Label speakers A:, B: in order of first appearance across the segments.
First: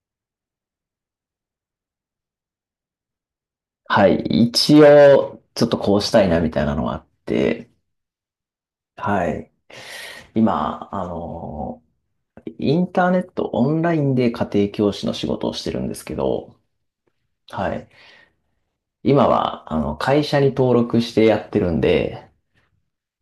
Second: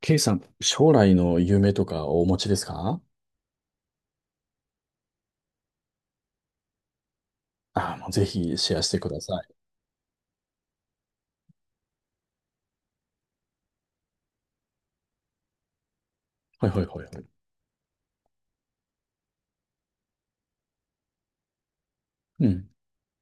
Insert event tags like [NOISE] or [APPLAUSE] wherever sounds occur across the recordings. A: K さん、将来の夢とかお持ちですか？
B: はい。一応、ちょっとこうしたいなみたいなのがあって、
A: ああー、もうぜひシェアしてくだ
B: は
A: さ
B: い。
A: い。
B: 今、インターネット、オンラインで家庭教師の仕事をしてるんですけど、
A: はいはいはいはい。
B: はい。今は、会社に登録してやってるんで、
A: うん。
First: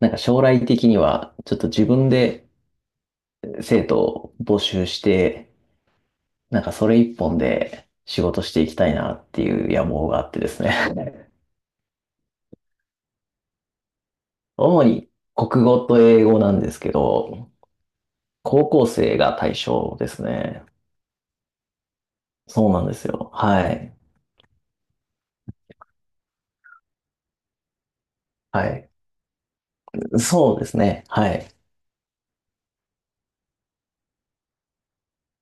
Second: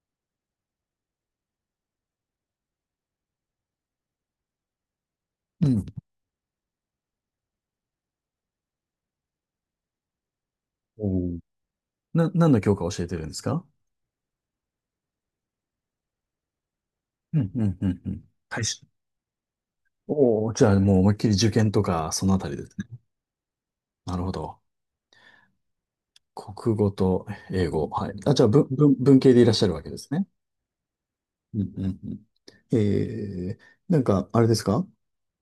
B: なんか将来的には、ちょっと自分で生徒を募集して、
A: うん。
B: なんかそれ一本で仕事していきたいなっていう野望があってですね。
A: おー、何の教科を教えてるんですか？
B: [LAUGHS] 主に国語と英語なんですけ
A: うん
B: ど、
A: うんうんうん。はい
B: 高
A: し。
B: 校生が対象です
A: おお、
B: ね。
A: じゃあもう思いっきり受験とか、そのあたりで
B: そう
A: す
B: なんで
A: ね。
B: すよ。はい。
A: なるほど。国語と英語。はい。あ、じゃあ
B: は
A: 文、
B: い。
A: 文、文系でいらっしゃるわけですね。
B: そうですね。はい。
A: うんうんうん。えー、なんか、あれですか？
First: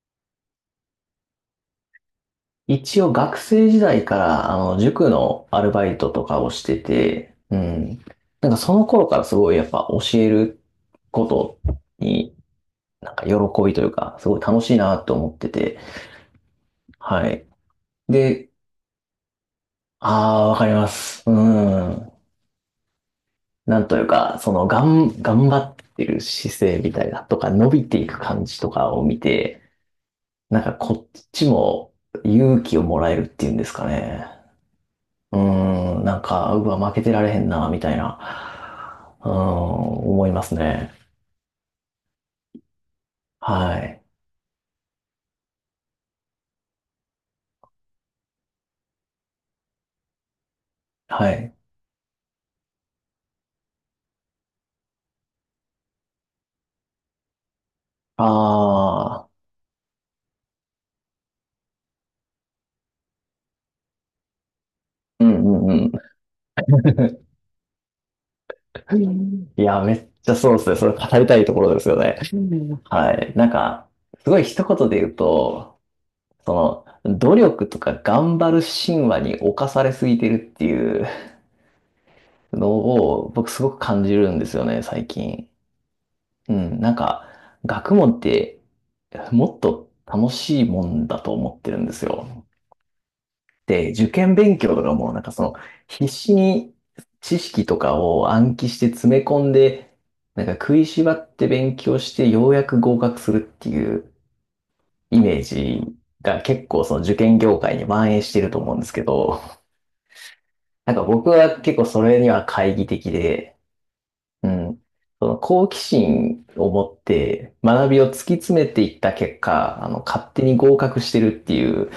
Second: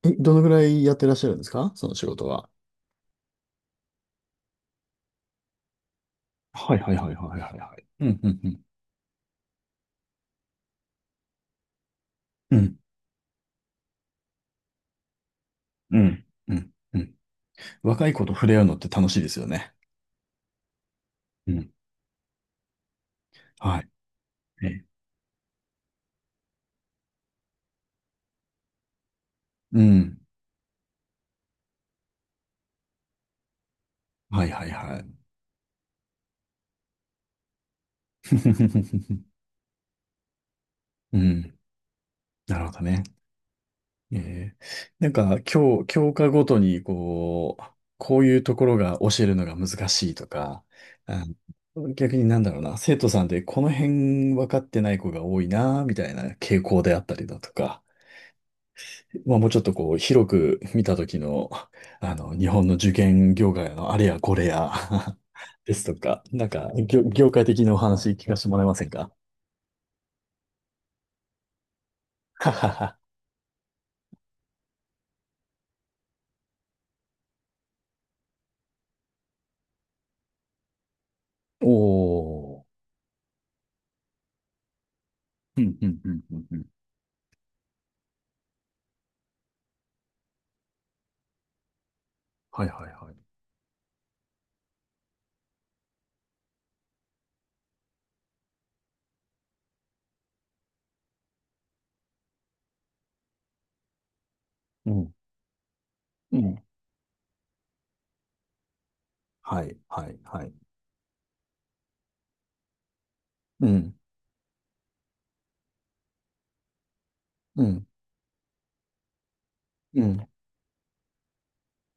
A: どのぐらいやってらっしゃるんですか、その仕事は？
B: 一応学生時代から、塾のアルバイトとかをし
A: は
B: て
A: いはいはい
B: て、
A: はいは
B: う
A: いはい。
B: ん。
A: うんう
B: なんか
A: ん。
B: その頃からすごいやっぱ教えることに、
A: うん
B: なんか喜びというか、すごい楽しいなと思ってて、
A: うんうん。うんうん。
B: はい。
A: 若い子と触
B: で、
A: れ合うのって楽しいですよね。
B: ああ、わかります。う
A: うん。
B: ん。な
A: は
B: んというか、そ
A: い。
B: の、
A: ね、
B: 頑張ってる姿勢みたいなとか、伸びていく感じとかを見て、
A: うん。
B: なんかこっちも勇気をもらえるっていうんですかね。
A: はいはいはい。
B: なんか、うわ、負けてられへんな、みたい
A: [LAUGHS]
B: な、思いますね。
A: うん。なるほどね。
B: はい。
A: えー、なんか、教科ごとに、こう、こういうところが教えるのが難しいとか、あ、
B: はい。
A: 逆になんだろうな、生徒さんでこの辺分かってない子が多いな、みたいな傾向であったりだとか、
B: ああ、
A: まあ、もうちょっとこう、広く見た時の、[LAUGHS] あの、日本の受験業界のあれやこれや
B: う
A: [LAUGHS]
B: んう
A: です
B: んう
A: とか、なんか、業界的なお話聞かせてもらえませんか？
B: ん。[LAUGHS] いや、めっちゃそうですね。それ語りたいところですよね。
A: ははは
B: はい。なんか、すごい一言で言うと、その、努力とか頑張る神話に侵されすぎてるっていう
A: [LAUGHS] お
B: の
A: ー。
B: を、僕すごく感じるんですよね、最近。
A: うん、うん、うん、うん。
B: う
A: うん、
B: ん、なんか、学問って、もっと楽しいもんだと思ってるんですよ。
A: はい、はい、はい。
B: で、受験勉強とかも、なんかその、必死に知識とかを暗記して詰め込んで、なんか食いしばって勉強して、ようやく合格するっていう
A: うん、
B: イメージ
A: う
B: が
A: ん。
B: 結構その受験業界に蔓延してると思うんですけど、
A: はい、はい、はい。
B: なんか僕は結構それには懐疑的で、
A: うん、
B: うん。その好奇心を持って
A: うん、
B: 学びを突き詰めていった結果、
A: う
B: 勝
A: ん、
B: 手に合格してるっていう、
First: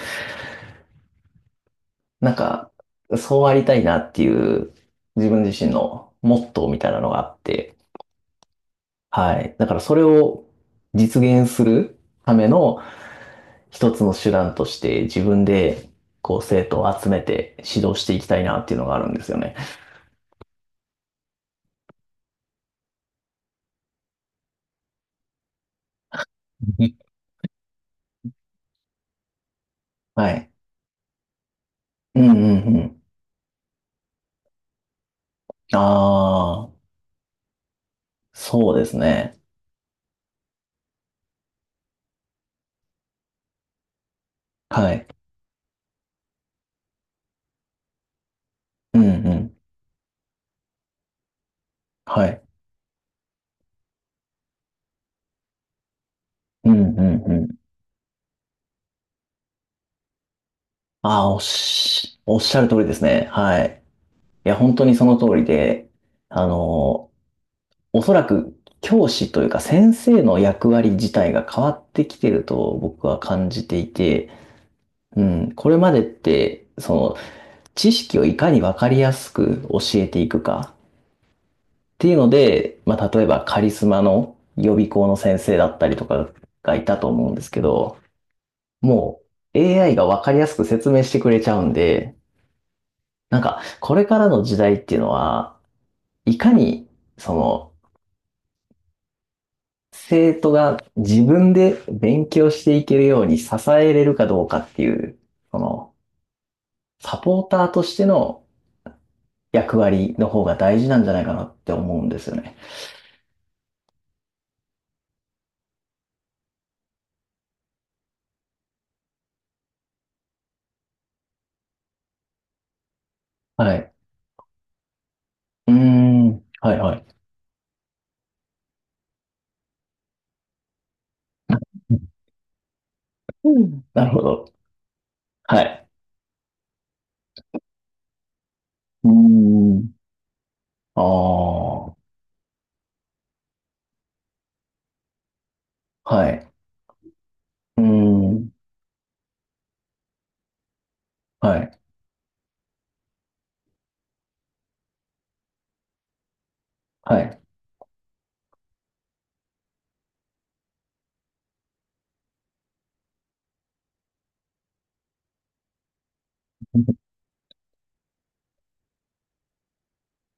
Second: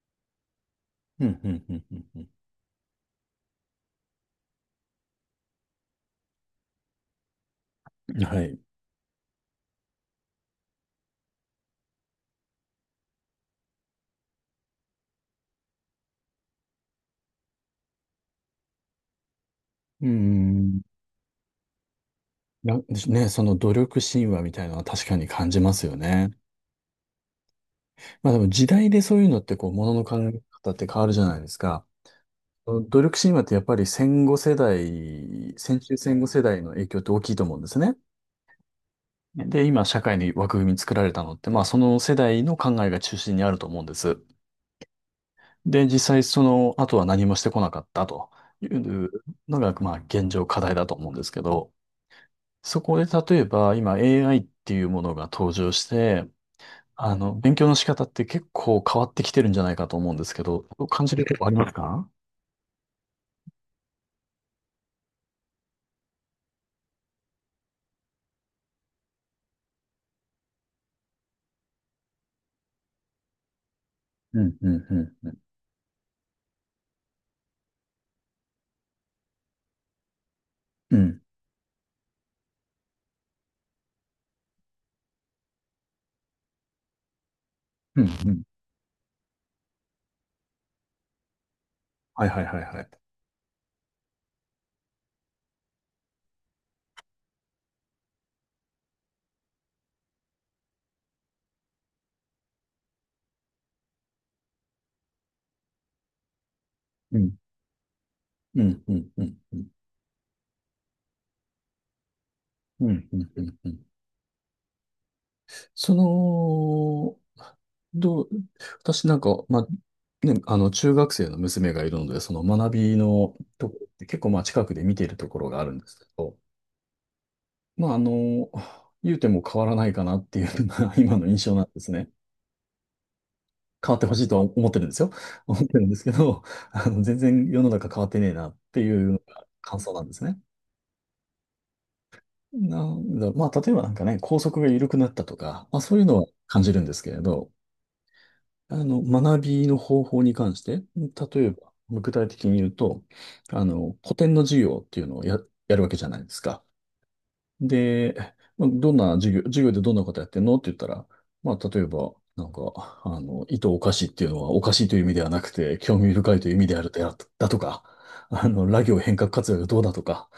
A: うん、うん、うん、うん。
B: なんか、そうありたいなっていう自分自身のモットーみたいなのがあって、
A: うん、はい。
B: はい。だからそれを実現するための一つの手段として自分でこう生徒を集めて指導していきたいなっていうのがあるんですよね。
A: うん。なね、その努力神話みたいなのは確かに感じますよね。
B: うん
A: まあでも時代でそういうのってこう、ものの考
B: は
A: え
B: い。
A: 方って変わるじゃないですか。
B: うんうんう
A: 努
B: ん。
A: 力神話ってやっぱり戦後世代、戦中戦後世代の
B: ああ、
A: 影響って大きいと思うんですね。
B: そうですね。
A: で、今社会に枠組み作られたのって、まあその世代の考えが中心にあると思うんです。
B: はい。
A: で、実際その後は何もしてこなかったとい
B: うん
A: う
B: うん。
A: のが、まあ現状課題だと思うんですけど、
B: はい。
A: そこで例えば今 AI っていうものが登場して、
B: うんう
A: あ
B: ん
A: の、
B: う
A: 勉
B: ん。
A: 強の仕方って結構変わってきてるんじゃないかと思うんですけど、そう感じ
B: あ
A: る
B: あ、
A: とこありますか？
B: おっしゃる通りですね。はい。いや、本当にその通りで、あの、おそらく教師というか先生の役割自体が変わってきてると僕は感じていて、
A: うん、うん、う
B: う
A: ん、うん。
B: ん、これまでって、その、知識をいかにわかりやすく教えていくかっ
A: うん、
B: ていうので、まあ、例えばカリスマの予備校の先生だったりとかがいたと思うんですけど、
A: うん、うん。
B: もう AI がわかりやすく説明してくれちゃうんで、
A: はいはいはいはい。
B: なんか、これからの時代っていうのは、いかに、その、生徒が自分で勉強していけるように支えれるかどうかっていう、その、サ
A: うん、
B: ポーターとしての
A: うん、うん、うん、うん、
B: 役割の方が大事なんじゃないかなって思うんですよね。
A: うん、うん、うん。うん。その、どう、私なんか、まあ、ね、あの、中学生の娘がいるので、その学びのと
B: は
A: ころっ
B: い。
A: て結構、まあ、近くで見ているところがある
B: うー
A: んですけ
B: ん。
A: ど、
B: はいはい。
A: まあ、あの、言うても変わらないかなっていうのが [LAUGHS] 今の印象なんですね。
B: うん。
A: 変わっ
B: な
A: て
B: る
A: ほし
B: ほ
A: いとは
B: ど。
A: 思ってるんですよ。思
B: は
A: ってる
B: い。
A: んですけど、あの、全然世の中変わってねえなってい
B: う
A: うのが
B: ー
A: 感想
B: ん。
A: なんですね。
B: ああ。
A: なんだ、まあ、例えばなんかね、校則が緩くなったとか、まあ、そういうのは
B: はい。
A: 感じるんですけれど、
B: うーん。
A: あの、学びの方法に関して、例え
B: は
A: ば、
B: い。
A: 具体的に言うと、あの、古典の授業っていうのをやるわけじゃないですか。
B: はい。
A: で、まあどんな授業でどんなことやってんのって言ったら、まあ、例えば、なんか、あの、意図おかしいっていうのはおかしいという意味ではなくて、興味深いという意味であるだとか、あの、ラ行変革活用がどうだとか、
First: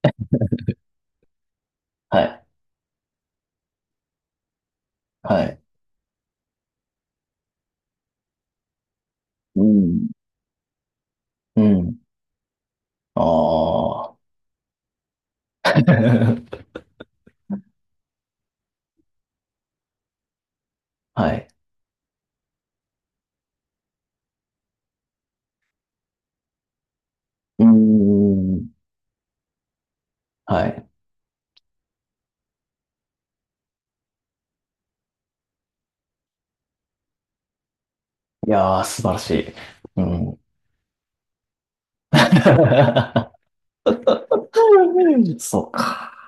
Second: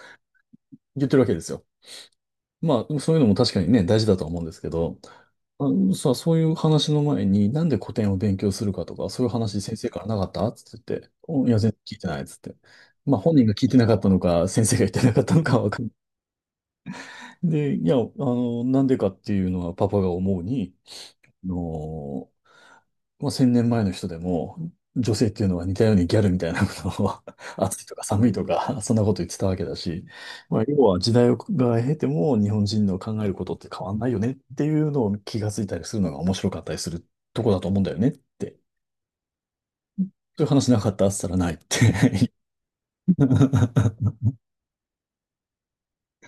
A: 言ってるわけですよ。
B: はい。
A: まあ、そういうのも確かにね、大事だとは思うんですけど、
B: はい。
A: あのさ、そういう話の前に、なんで古典を勉強するかとか、そういう話
B: うー
A: 先生から
B: ん。
A: なかったっつって言って、いや、
B: う
A: 全然聞い
B: ん。
A: てないっつって。まあ、
B: あ
A: 本人が聞いてなかったの
B: あ。
A: か、先生が言ってなかったのかはわかんない。
B: [LAUGHS]
A: で、いや、あの、なんでかっていうのはパパが思うに、
B: は
A: あ
B: い。
A: のもう1000年前の人でも、女性っていうのは似たようにギャルみたいなことを [LAUGHS]
B: うー
A: 暑いとか寒いと
B: ん。
A: か、そんなこと言ってたわけだし、まあ、
B: は
A: 要
B: い。
A: は時代をが経ても日本人の考えることって変わんないよねっていうのを気がついたりするのが面白かったりするとこだと思うんだよねっ
B: い
A: て。
B: やー、素晴らしい。うん。
A: そういう話なかったっつったらないって。
B: [LAUGHS]
A: [LAUGHS]
B: そうか。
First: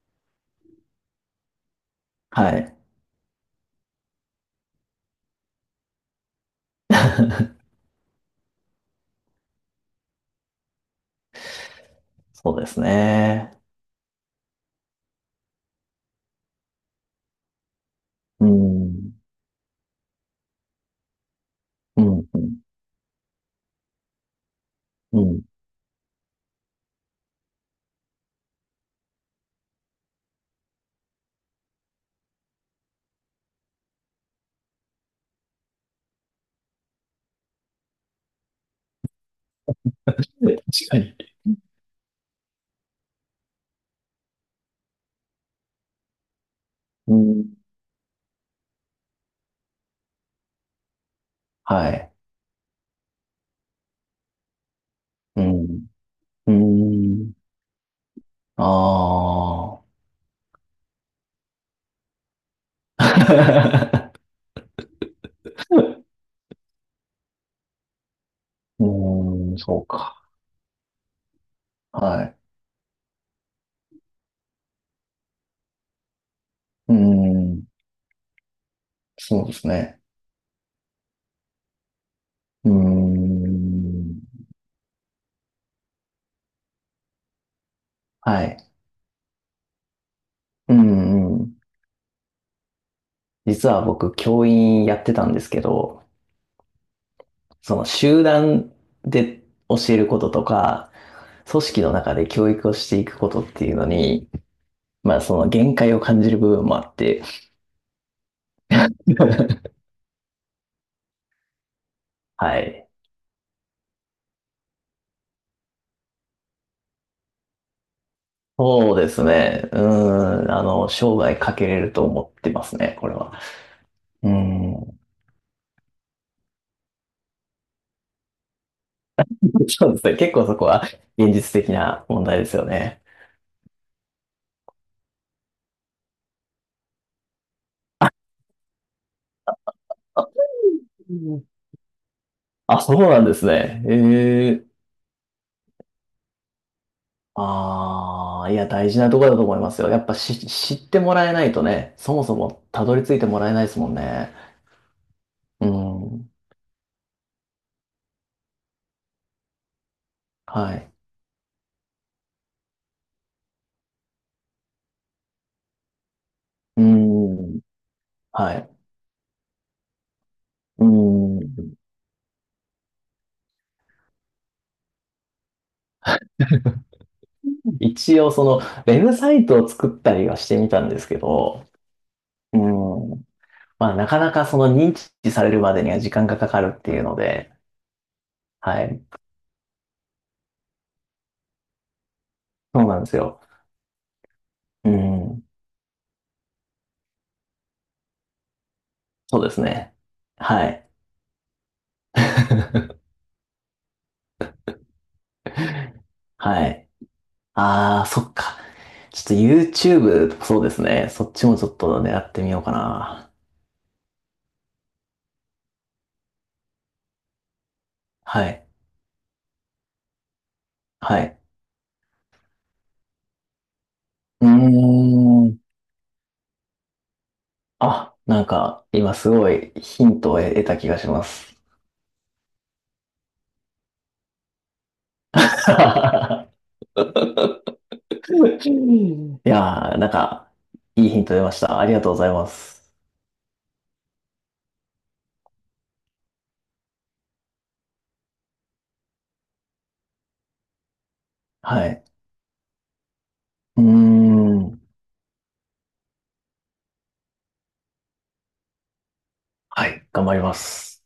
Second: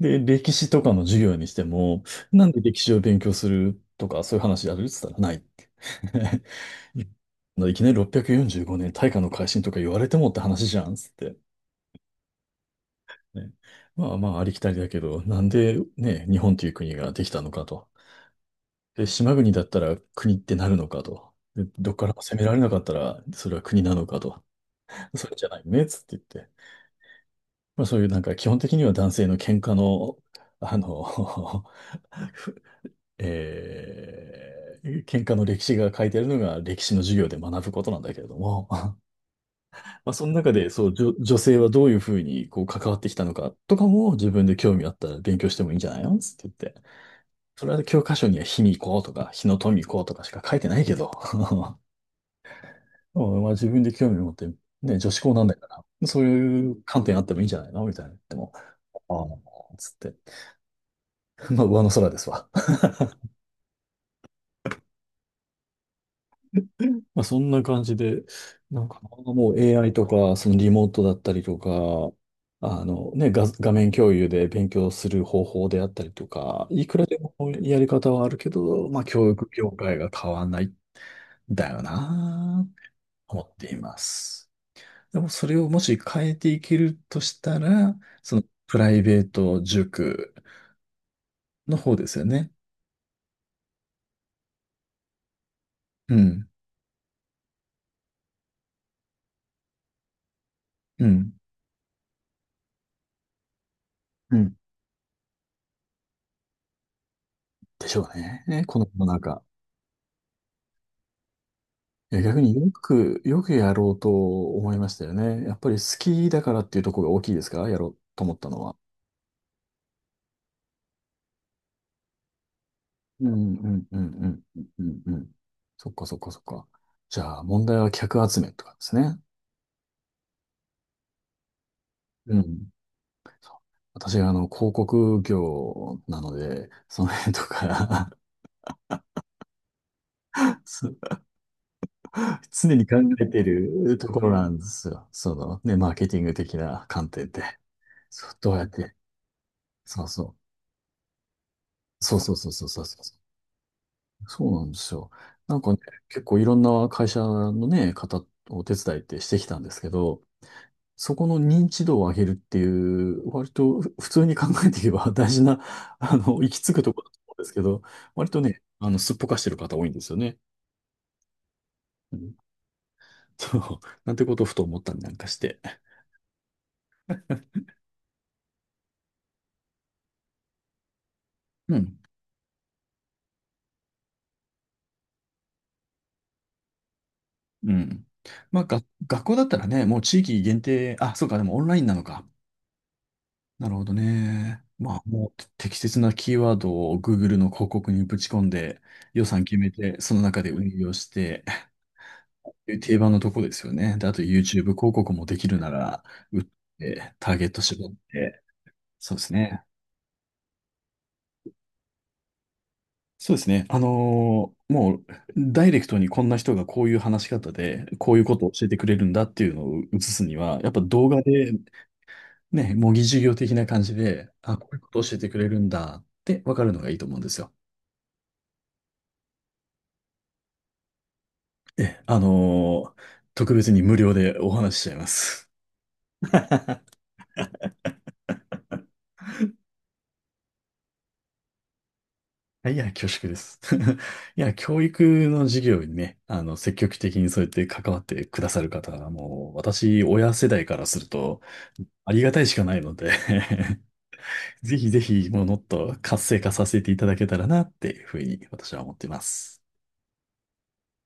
A: で、歴史とかの授業にしても、なん
B: は
A: で
B: い。
A: 歴史を勉強するとか、そういう話やるっつったらないって。[LAUGHS] いきなり645年大化の改新とか言われてもって話じゃんっつって。
B: そうです
A: ね、
B: ね。
A: まあまあありきたりだけど、なんでね、日本という国ができたのかと。
B: う
A: で、
B: ん。
A: 島国だったら国ってなるのかと。で、どっ
B: う
A: から
B: ん。
A: も
B: う
A: 攻めら
B: ん。
A: れなかったらそれは国なのかと。
B: う
A: それ
B: ん
A: じゃないよねっつって言って。まあそういうなんか基本的には男性の喧嘩の、あの [LAUGHS] ふえー喧嘩の歴史が書いてあるのが歴史の授業で学ぶことなんだけれども、まあ、そ
B: 確
A: の中で、そう、
B: か
A: 女、
B: に。
A: 女性はどういうふうに、こう、関わってきたのかとかも、自分で興味あったら勉強してもいいんじゃないのつって言って。
B: うん。
A: それは教科書には卑弥呼とか、日野富子とかしか書いてないけど。[LAUGHS]
B: はい。
A: でもまあ、自分で興味持って、ね、女子校
B: う
A: なんだか
B: ん。
A: ら、そう
B: う
A: いう観点あっ
B: ん。
A: てもいいんじゃないのみたいな。でも、
B: あ
A: ああ、つって。まあ、上の空ですわ。
B: あ。[LAUGHS]
A: まあ、そんな感じで、な
B: う
A: んかも
B: ー
A: う
B: ん、そう
A: AI と
B: か。
A: か、そのリモートだったりとか、
B: はい。
A: あのね、画面共有で勉強する方法であったりとか、い
B: うー
A: くらでも
B: ん。
A: やり方はあるけど、まあ、教
B: そう
A: 育
B: です
A: 業界
B: ね。
A: が変わんないんだよな
B: うー
A: ぁ、思っていま
B: ん。
A: す。でもそれをもし変えていけるとしたら、その
B: はい。
A: プライベート塾
B: うんうん。
A: の方ですよね。
B: 実は僕、教員やってたんですけど、
A: うん、
B: その集団で教えることとか、
A: うん、
B: 組織の中で教育をしていくことっていうのに、
A: うん。
B: まあその限界を感じる部分もあって、
A: でしょうね。この世の中。
B: [LAUGHS]
A: いや、逆に
B: は
A: よ
B: い。
A: く、よくやろうと思いましたよね。やっぱり好きだからっていうところが大きいですか、やろうと思ったのは？
B: そうですね。うーん。生涯かけれると思ってますね、これ
A: う
B: は。
A: んうんうんう
B: うー
A: んうんう
B: ん。
A: んうん。そっかそっかそっか。じゃあ問題は客集めとかですね。
B: そうですね。結構そこは現実的な問
A: う
B: 題ですよ
A: ん。
B: ね。
A: そう、私があの広告業なので、その辺とか [LAUGHS] そ
B: う
A: う
B: ん
A: 常
B: あ、
A: に
B: そ
A: 考
B: うなん
A: え
B: で
A: てい
B: すね。
A: るところなん
B: え
A: で
B: え
A: すよ。そのね、マーケティング的な観点で。そう、
B: ああ、
A: ど
B: い
A: うや
B: や、
A: っ
B: 大
A: て、
B: 事なところだと思いますよ。や
A: そ
B: っ
A: う
B: ぱ
A: そう。
B: し、知ってもらえないとね、そ
A: そう
B: も
A: そう
B: そ
A: そう
B: も
A: そうそう
B: たど
A: そ
B: り着
A: う。
B: いてもらえないですもんね。
A: そうなんですよ。なん
B: う
A: かね、結
B: ん。
A: 構いろんな会社のね、方を手伝いってしてきたんですけど、
B: はい。
A: そこの認知度を上げるっていう、割と[LAUGHS] 普通に考えていけば [LAUGHS] 大事な、[LAUGHS] あの、行き着く
B: う
A: ところだと思うんです
B: ん。
A: けど、割と
B: は
A: ね、
B: い。
A: あの、すっぽかしてる方多いんですよね。
B: うん。
A: うん、そう、なんてことをふと思ったりなんかして。[LAUGHS]
B: 一応、ウェブサイトを作ったりはしてみたんですけど、
A: うん。
B: うん。まあ、なかなかその認知されるまでには時間がかかるっていうので、
A: うん。まあ、
B: はい。
A: 学校だったらね、もう地域限定、あ、そうか、でもオンラインなのか。
B: そうなんですよ。
A: なるほどね。
B: う
A: まあ、もう
B: ん。
A: 適切なキーワードを Google の広告にぶち込んで、予
B: そ
A: 算
B: うで
A: 決
B: す
A: め
B: ね。
A: て、その中で運
B: はい。
A: 用して、[LAUGHS] 定番
B: [LAUGHS]
A: のとこですよね。で、あと YouTube 広告もできるなら、打っ
B: はい。
A: て、ターゲット絞っ
B: ああ、そっ
A: て、
B: か。
A: そう
B: ちょ
A: で
B: っ
A: す
B: と
A: ね。
B: YouTube とかそうですね。そっちもちょっと狙ってみようかな。
A: そうですね。もう、ダイレクトにこんな人がこういう話し方で、こういうこ
B: は
A: とを教
B: い。
A: えてくれるんだっていうのを映すには、やっぱ動
B: は
A: 画
B: い。
A: で、ね、模擬授業的な感じで、
B: うー
A: あ、こういうことを教えてくれ
B: ん。
A: るんだって分かるのがいいと思うんですよ。
B: あ、なんか、今すごいヒントを得た気がします。
A: え、特別に無料でお話ししちゃいます。
B: [LAUGHS] いやー、なんか、いいヒント出ました。ありがとうございま
A: はい、い
B: す。
A: や、恐縮です。[LAUGHS] いや、教育の授業にね、あの、積極的にそうやって関わってくださる方は、もう、私、親世代からすると、
B: はい。
A: ありがたいしかないので
B: うー
A: [LAUGHS] ぜ
B: ん。
A: ひぜひ、もう、もっと活性化させていただけたらな、っていうふうに、私は思っています。
B: はい。頑張ります。